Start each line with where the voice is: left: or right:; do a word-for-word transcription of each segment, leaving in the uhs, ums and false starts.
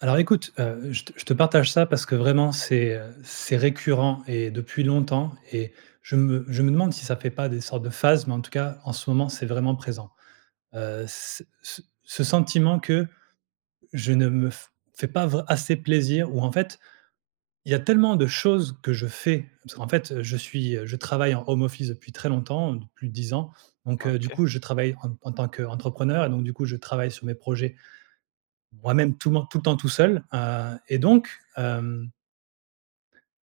right: Alors écoute, heu, je te je te partage ça parce que vraiment c'est, heu, c'est récurrent et depuis longtemps et je me je me demande si ça fait pas des sortes de phases, mais en tout cas en ce moment, c'est vraiment présent. Heu, ce ce ce sentiment que, je ne me f fais pas vr assez plaisir, ou en fait Il y a tellement de choses, que je fais, parce qu'en fait, heu, je suis, heu, je travaille en home office depuis très longtemps, heu, depuis dix ans. Donc,
left: Ah
right: heu, du
left: OK.
right: coup, je travaille en t en tant qu'entrepreneur et donc du coup, je travaille sur mes projets, moi-même, tout men tout le temps tout seul, heu et donc hem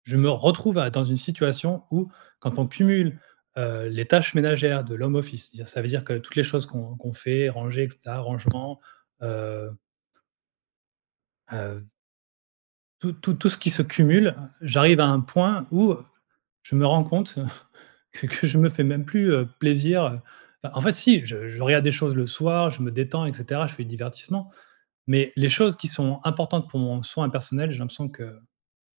right: je me retrouve à dans une situation où, quand on cumule, heu, les tâches ménagères de l' home office, dire ça veut dire que toutes les choses qu'on qu'on fait, ranger et cetera, rangement heu heu, v Tout tout tout ce qui
left: Tu
right: se cumule, heu, j'arrive à un point où, heu, je me rends compte que que je me fais même plus, heu, plaisir. Heu, en fait si, je je regarde des choses le soir, je me détends et cetera, je fais du divertissement. Mais, les choses qui sont importantes pour mon soin personnel, j'ai l'impression que,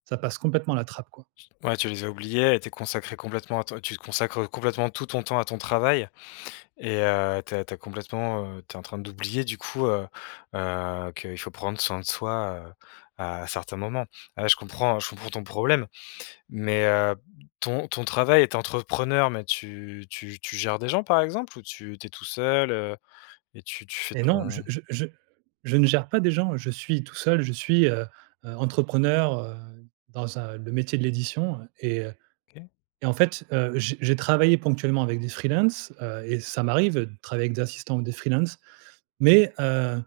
right: ça passe complètement à la trappe quoi.
left: t ouais, tu les as oubliés et tu es consacré complètement à ton tu te consacres, heu, complètement tout ton temps à ton travail et heu, tu as tu as complètement, heu, tu es en train d'oublier du coup, heu, heu, qu'il faut prendre soin de soi, heu, à certains moments. Heu, je comprends, je comprends ton problème mais, heu, ton ton travail est entrepreneur, mais tu tu tu gères des gens par exemple, ou tu tu es tout seul, heu et tu tu fais
right: Et non, je
left: ton
right: je je je ne gère pas des gens, je suis tout seul, je suis, heu, heu, booké, heu, dans un le métier de l'édition, heu et heu,
left: OK.
right: et en fait, heu, j je travaillais ponctuellement avec des freelance, heu et ça m'arrive de travailler avec des assistants ou des freelance. Mais, heu,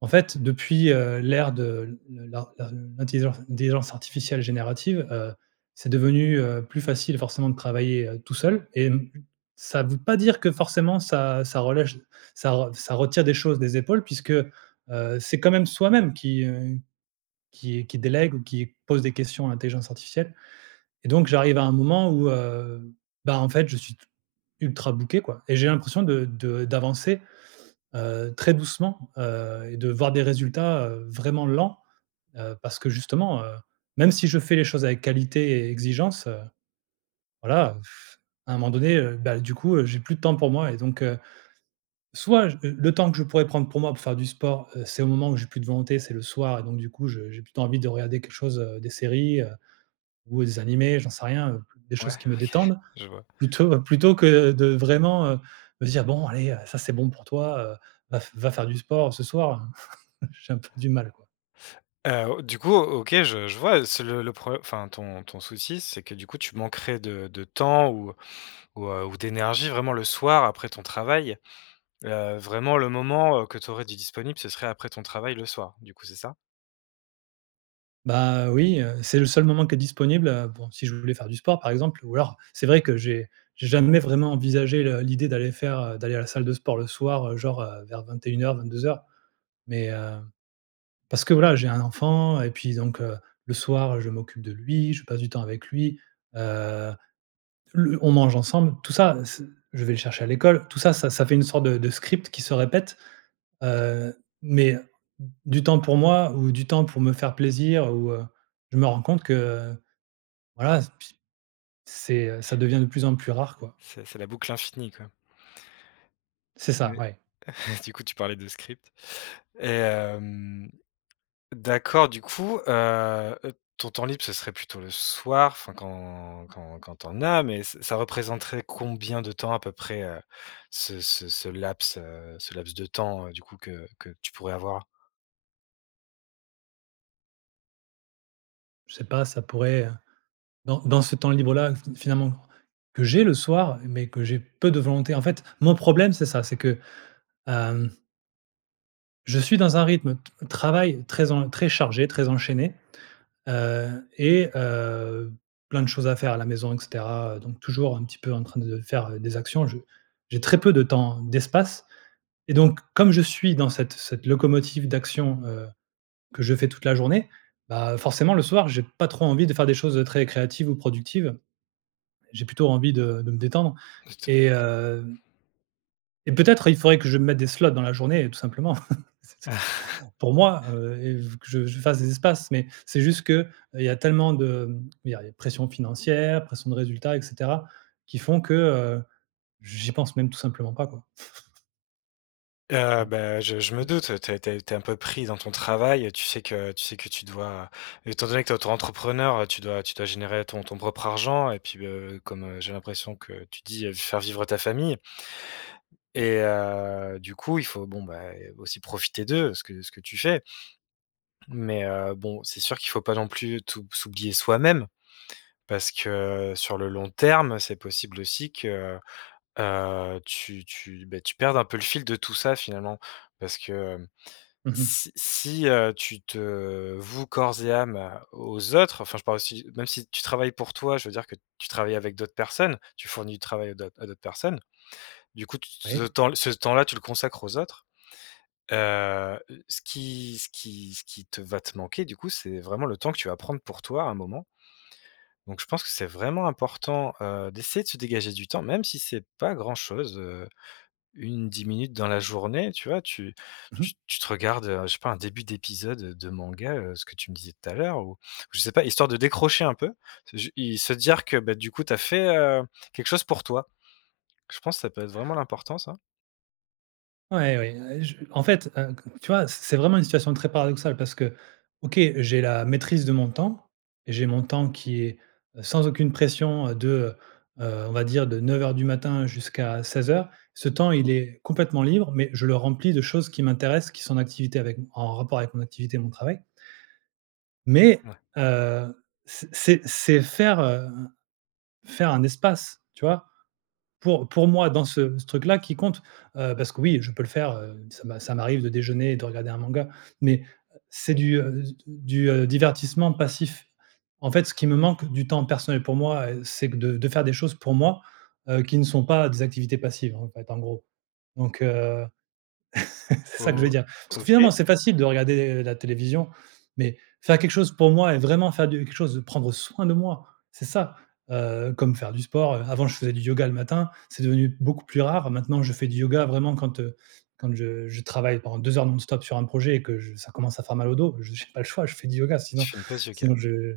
right: en fait depuis, heu, l'ère de le lar, heu, l’intelliseurse telligence artificielle générative, heu, c'est devenu, heu, plus facile forcément de travailler, heu, tout seul et m ça veut pas dire que forcément ça ça relèche ça ça retire des choses des épaules puisque, heu, c'est quand même soi-même qui, heu, qui qui délègue ou qui pose des questions à l'intelligence artificielle et donc j'arrive à un moment où, heu, bah, en fait, je suis t ultra booké quoi. Et j'ai l'impression de de d'avancer, heu, très doucement, heu et de voir des résultats, heu, vraiment lents, heu, parce que justement, heu, même si je fais les choses avec qualité et exigence, heu, voilà, à un moment donné, heu, bah, du coup, heu, j'ai plus de temps pour moi et donc, heu, soit, j le temps que je pourrais prendre pour moi pour faire du sport, heu, c'est au moment où j'ai plus de volonté, c'est le soir et donc du coup, je j'ai plutôt envie de regarder quelque chose, heu, des séries, heu, ou des animés, j'en sais rien, heu, des
left: Ouais.
right: choses qui me détendent
left: OK, je vois.
right: plutôt plutôt que de vraiment, heu, me dire: «Bon allez, heu, ça c'est bon pour toi, heu, va f va faire du sport ce soir». J'ai un peu du mal quoi.
left: Heu, O du coup, O OK je je vois c'est le le pro enfin, ton ton souci c'est que, du coup tu manquerais de de temps ou, heu, ou, heu, ou d'énergie vraiment le soir après ton travail. Heu, vraiment le moment, heu, que tu aurais, de disponible ce serait après ton travail, le soir. Du coup, c'est ça?
right: Bah, heu, oui, heu, c'est le seul moment qui est disponible, heu. Bon, si je voulais faire du sport, par exemple, ou, alors, c'est vrai que, j'ai j'ai jamais vraiment envisagé le l'idée d'aller faire, heu, d'aller à la salle de sport le soir, heu, genre, heu, vers vingt-et-une heures, vingt-deux heures, mais, heu. Parce que, voilà, j'ai un enfant et puis, donc, heu, le soir, heu, je m'occupe de lui. Je passe du temps avec lui, heu, le on mange ensemble, tout ça heu, ce je vais le chercher à l'école. Tout ça, ça ça fait une sorte de de script qui se répète, heu, mais, heu, d du temps pour moi ou du temps pour me faire plaisir ou, heu, je me rends compte que, heu, voilà, s pi c'est, heu, ça devient de plus en plus rare, quoi.
left: C'est c'est la boucle infinie, quoi.
right: C'est ça.
left: Mais,
right: Ouais.
left: du coup, tu parlais de script et hem, d'accord, du coup, heu heu, ton temps libre, ce serait plutôt le soir. Enfin, quand quand quand tu en as. Mais, ce ça représenterait combien de temps à peu près, heu, ce ce ce laps, heu, ce laps de temps, heu, du coup que que tu pourrais avoir?
right: Je sais pas, ça pourrait, heu, dans dans ce temps libre-là, fi finalement, que j'ai le soir mais que j'ai peu de volonté. En fait, mon problème, c'est ça, c'est que, hem Je suis dans un rythme t travail très en très chargé, très enchaîné, heu, et heu, plein de choses à faire à la maison et cetera donc toujours un petit peu en train de faire des actions. Je j'ai très peu de temps, d'espace et donc, comme je suis dans cette cette locomotive d'action, heu, que je fais toute la journée. Bah forcément le soir, j'ai pas trop envie de faire des choses très créatives ou productives. J'ai plutôt envie de de me détendre et
left: [unintelligible] OK.
right: hem et peut-être, il faudrait que je me mette des slots dans la journée tout simplement pour moi, heu, et v que je je fasse des espaces. Mais c'est juste que, heu, il y a tellement de, hem il y a les pression financière, pression de résultats et cetera, qui font que, heu, j'y pense même tout simplement pas, quoi.
left: Heu, ben je je me
right: [unintelligible]
left: doute. Tu es tu es tu es un peu pris dans ton travail, heu, tu sais que tu sais que tu dois étant donné que tu es autoentrepreneur, heu, tu dois tu dois générer ton ton propre argent et puis, heu, comme, heu, j'ai l'impression que tu dis, heu, faire vivre ta famille et heu, du coup, il faut bon, bah aussi profiter d'eux. Ce que ce que tu fais. Mais heu, bon, c'est sûr qu'il faut pas non plus t'ou s'oublier soi-même parce que sur le long terme c'est possible aussi que, heu, tu tu, beh, tu perdes un peu le fil de tout ça, finalement. Parce que, hem,
right: Mmh mh.
left: si si, heu, tu te voues corps et âme, heu, aux autres, enfin, je parle aussi, heu, même si tu travailles pour toi. Je veux dire que tu travailles avec d'autres personnes, tu fournis du travail à d'autres à d'autres personnes. Du coup, tout t ce
right: Oui.
left: temps ce temps-là, tu le consacre aux autres, heu heu, ce qui ce qui ce qui te va te manquer du coup, c'est vraiment le temps que tu vas prendre pour toi à un moment donc je pense que c'est vraiment important, heu, d'essayer de se dégager du temps. Même si c'est pas grand chose, heu, une dix minutes dans la journée. Tu vois? Tu
right: Mmh mh.
left: tu te regarde, heu, je sais pas un début d'épisode, heu, de de manga, heu, ce que tu me disais tout à l'heure ou je sais pas, histoire de décrocher un peu, c'est ju et se dire que, bah du coup, tu as fait, heu, quelque chose pour toi, je pense que ça peut être vraiment l'important, ça.
right: Ouais, oui, heu, je en fait, heu, q tu vois, c'est c'est vraiment une situation très paradoxale parce qu'OK, j'ai la maîtrise de mon temps, j'ai mon temps qui est, heu, sans aucune pression, heu, de, heu heu, on va dire, de neuf heures du matin jusqu'à seize heures. Ce temps, il est complètement libre, mais je le remplis de choses qui m'intéressent, qui sont en activité avec m en rapport avec mon activité et mon travail. Mais,
left: Ouais.
right: heu, c c'est c'est faire, hem, faire un espace. Tu vois? Pour pour moi, dans ce ce truc-là qui compte, heu, parce que oui, je peux le faire, heu, ça m'a ça m'arrive de déjeuner et de regarder un manga, mais heu, c'est du, heu, d du, heu, divertissement passif. En fait, ce qui me manque du temps personnel pour moi, heu, c'est que de de faire des choses pour moi, heu, qui ne sont pas des activités passives, en fait, en gros. Donc heu, c'est
left: Oh
right: ça que je veux
left: vo
right: dire. Parce que,
left: OK.
right: finalement, c'est facile de regarder, heu, la télévision, mais faire quelque chose pour moi et vraiment faire du quelque chose de prendre soin de moi, c'est ça, heu, comme faire du sport, heu, avant, je faisais du yoga le matin, c'est devenu beaucoup plus rare. Maintenant, je fais du yoga vraiment quand, heu, quand je je travaille pendant deux heures non-stop sur un projet et que j ça commence à faire mal au dos, je j'ai pas le choix, je fais du yoga sinon
left: Tu fais une pause yoga.
right: sinon je,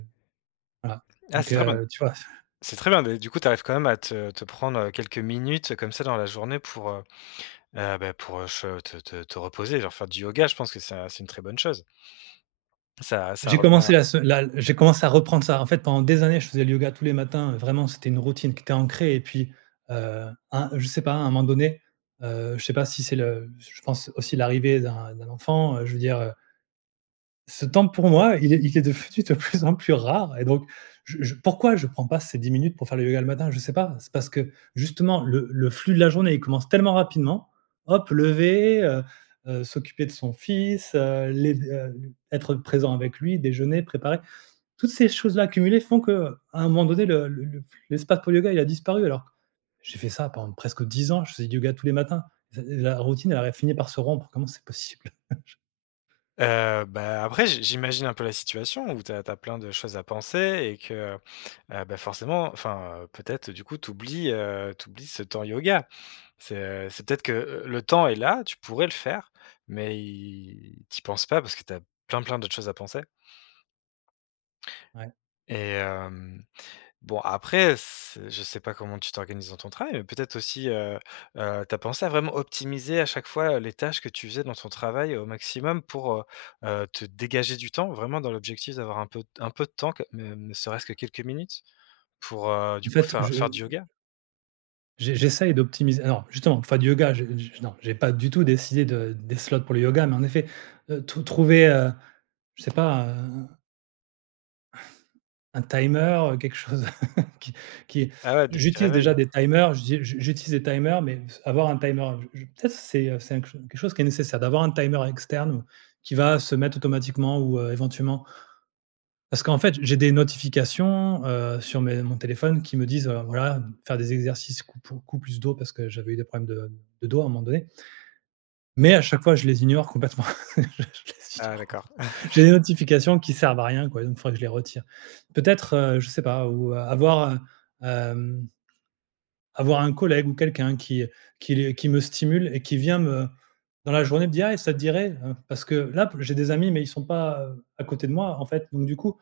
right: voilà,
left: Ah
right: donc,
left: c'est très bien.
right: heu, tu vois?
left: C'est très bien mais du coup, tu arrives quand même à te te prendre, heu, quelques minutes, comme ça, dans la journée pour, heu heu, bah, pour, heu, che te te te reposer, genre, faire du yoga, je pense que ça, c'est une très bonne chose. Ça ça
right: J'ai
left: revient.
right: commencé la se la j'ai commencé à reprendre ça. En fait, pendant des années, je faisais le yoga tous les matins, vraiment, c'était une routine qui était ancrée et puis, heu, un, je sais pas, à un moment donné, heu, je sais pas si c'est le je pense aussi l'arrivée d'un d'un enfant, heu, je veux dire, heu. Ce temps pour moi, il est il est defenu de plus en plus rare et donc, je je pourquoi je prends pas ces dix minutes pour faire le yoga le matin? Je sais pas. C'est parce que justement le le flux de la journée, il commence tellement rapidement, hop, lever, heu heu, s'occuper de son fils, heu, les d heu, l être présent avec lui, déjeuner, préparer. Toutes ces choses-là cumulées font que, à un moment donné le le le l'espace pour le yoga, il a disparu. Alors, j'ai fait ça pendant presque dix ans, je faisais du yoga tous les matins, s heu, la routine, elle aurait fini par se rompre, comment c'est possible? J
left: Heu, bah, après, j j'imagine un peu la situation où tu as tu as plein de choses à penser et que, heu heu, bah, forcément, enfin, heu, peut-être du coup, tu oublies, heu, tu oublies ce temps yoga. C'est, heu, c'est peut-être que, heu, le temps est là, tu pourrais le faire mais i tu y penses pas parce que tu as plein, plein d'autres choses à penser.
right: Ouais.
left: Et hem, bon après, s je sais pas comment tu t'organises dans ton travail mais peut-être aussi, heu heu, tu as pensé à vraiment optimiser à chaque fois, heu, les tâches que tu faisais dans ton travail au maximum pour, heu heu, te dégager du temps vraiment dans l'objectif d'avoir un peu t un peu de temps que même ne serait-ce que quelques minutes pour, heu,
right: En
left: du coup
right: fait,
left: faire
right: je,
left: faire du
right: heu
left: yoga?
right: J'e j'essaye d'optimis non, justement, pour faire du yoga, j'ai je non, j'ai pas du tout décidé de des slots pour le yoga mais en effet, heu, trou trouver, heu, je sais pas, heu, un un timer, heu, quelque chose qui qui
left: Ah ouais, des petits
right: j'utilise déjà
left: réveils.
right: des timers, j'ai j'u j'utilise des timers, mais s avoir un timer, je je peut-être c'est, heu, c'est un cl quelque chose qui est nécessaire, d'avoir un timer externe, qui va se mettre automatiquement ou, heu, éventuellement. Parce qu'en fait, j'ai des notifications, heu, sur mes mon téléphone qui me disent, heu, voilà m faire des exercices coupo cou plus dos parce que j'avais eu des problèmes de mmh, de dos, à un moment donné mais à chaque fois je les ignore complètement, je les
left: Ah
right: ignore
left: d'accord.
right: complètement. J'ai des notifications qui servent à rien quoi, même il faudrait que je les retire. Peut-être, heu, je sais pas, ou, heu, avoir, heu, hem avoir un collègue ou quelqu'un qui, heu, qui les qui me stimule et qui vient me, dans la journée me dire: «Eh, ça te dirait». Hein, parce que là p j'ai des amis mais ils sont pas, heu, à côté de moi en fait, donc du coup.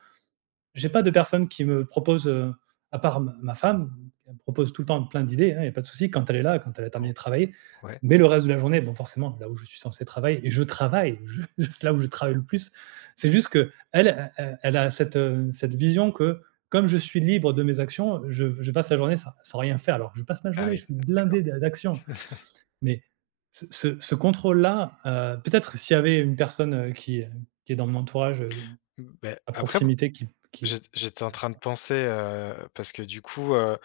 right: J'ai pas de personne qui me propose, heu, à part m ma femme mmh, elle me propose tout le temps plein d'idées hein. Il y a pas de souci quand elle est là et quand elle a terminé de travailler,
left: Ouais.
right: mais le reste de la journée, bon forcément là où je suis censé travailler et je travaille, ju juste là où je travaille le plus. C'est juste qu'elle, e e elle a cette mmh, cette vision que, comme je suis libre de mes actions, heu, je je passe la journée sans sans rien faire. Alors que je passe ma
left: Ah
right: journée,
left: oui,,
right: je suis
left: [unintelligible]
right: blindé
left: d'accord.
right: d d'actions, mais ce ce ce contrôle là, heu, peut-être s'il y avait une personne, heu, qui, hem, qui est dans mon entourage, heu,
left: Mmh beh,
right: à
left: après m
right: proximité qui qui est
left: j'ét j'étais en
right: avec
left: train de
right: moi
left: penser, heu, parce que du coup, heu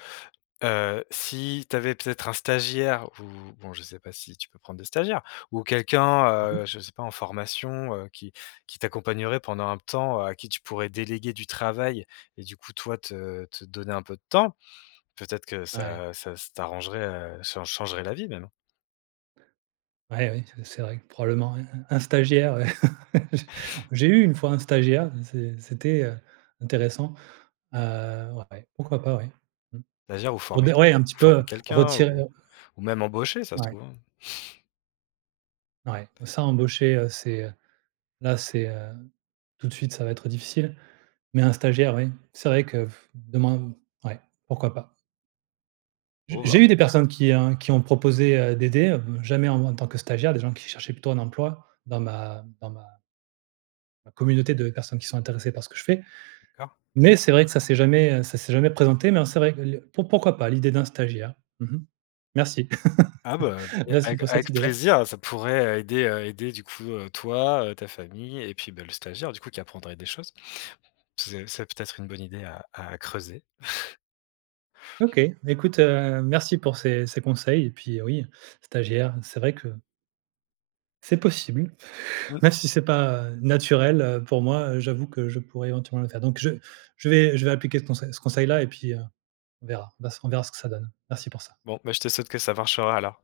left: heu, si tu avais peut-être un stagiaire ou bon je sais pas si tu peux prendre des stagiaires, ou quelqu'un,
right: Mmh mh.
left: heu, je sais pas en formation, heu, qui qui t'accompagnerait pendant un temps, heu, à qui tu pourrais déléguer du travail, et du coup toi, te te donner un peu de temps, peut-être que
right: Ouais.
left: ça, heu, ça ça s t'arrangerait, heu, chan changerait la vie même.
right: Ouais, oui, c c'est vrai que probablement un un un stagiaire, ouais. J j'ai eu une fois un stagiaire et c'est c'était, heu, intéressant, heu, ouais, ouais, pourquoi pas, ouais. Mmh.
left: Stagiaire ou
right: Pour
left: former
right: dire,
left: que
right: ouais, un
left: q
right: petit peu,
left: former
right: heu,
left: quelqu'un
right: retirer
left: ou ou même embaucher, ça se
right: Ouais.
left: trouve, hein.
right: Ouais, ça embaucher, heu, c'est, heu, là, c'est, heu, tout de suite, ça va être difficile, mais un stagiaire, oui, c'est vrai que pff demain, ouais, pourquoi pas. J
left: Oh, bah
right: j'ai eu des personnes qui, heu, qui ont proposé, heu, d'aider, heu, jamais en tant que stagiaires, des gens qui cherchaient plutôt un emploi dans ma dans ma ma communauté de personnes qui sont intéressées par ce que je fais,
left: D'accord.
right: mais c'est vrai que ça s'est jamais, heu, ça s'est jamais présenté, mais en c'est vrai que le pour pourquoi pas l'idée d'un stagiaire? Mmh mh. Merci.
left: Ah bah, beh
right: Merci
left: avec
right: pour cette
left: avec
right: idée-là!
left: plaisir, ça pourrait, aider, aider du coup, heu, toi, ta famille et puis, bah le stagiaire du coup qui apprendrait des choses. C'est c'est peut-être une bonne idée à à creuser.
right: OK, écoute, heu, merci pour ces ces conseils et puis, heu, oui, stagiaire, c'est vrai que c'est possible,
left: Mmh.
right: même si c'est pas naturel, heu, pour moi, heu, j'avoue que je pourrais éventuellement le faire, donc je je vais je vais appliquer ce conseil ce conseil-là, et puis, heu, on verra, vas on verra ce que ça donne. Merci pour ça.
left: Bon, beh je te souhaite que ça marchera alors.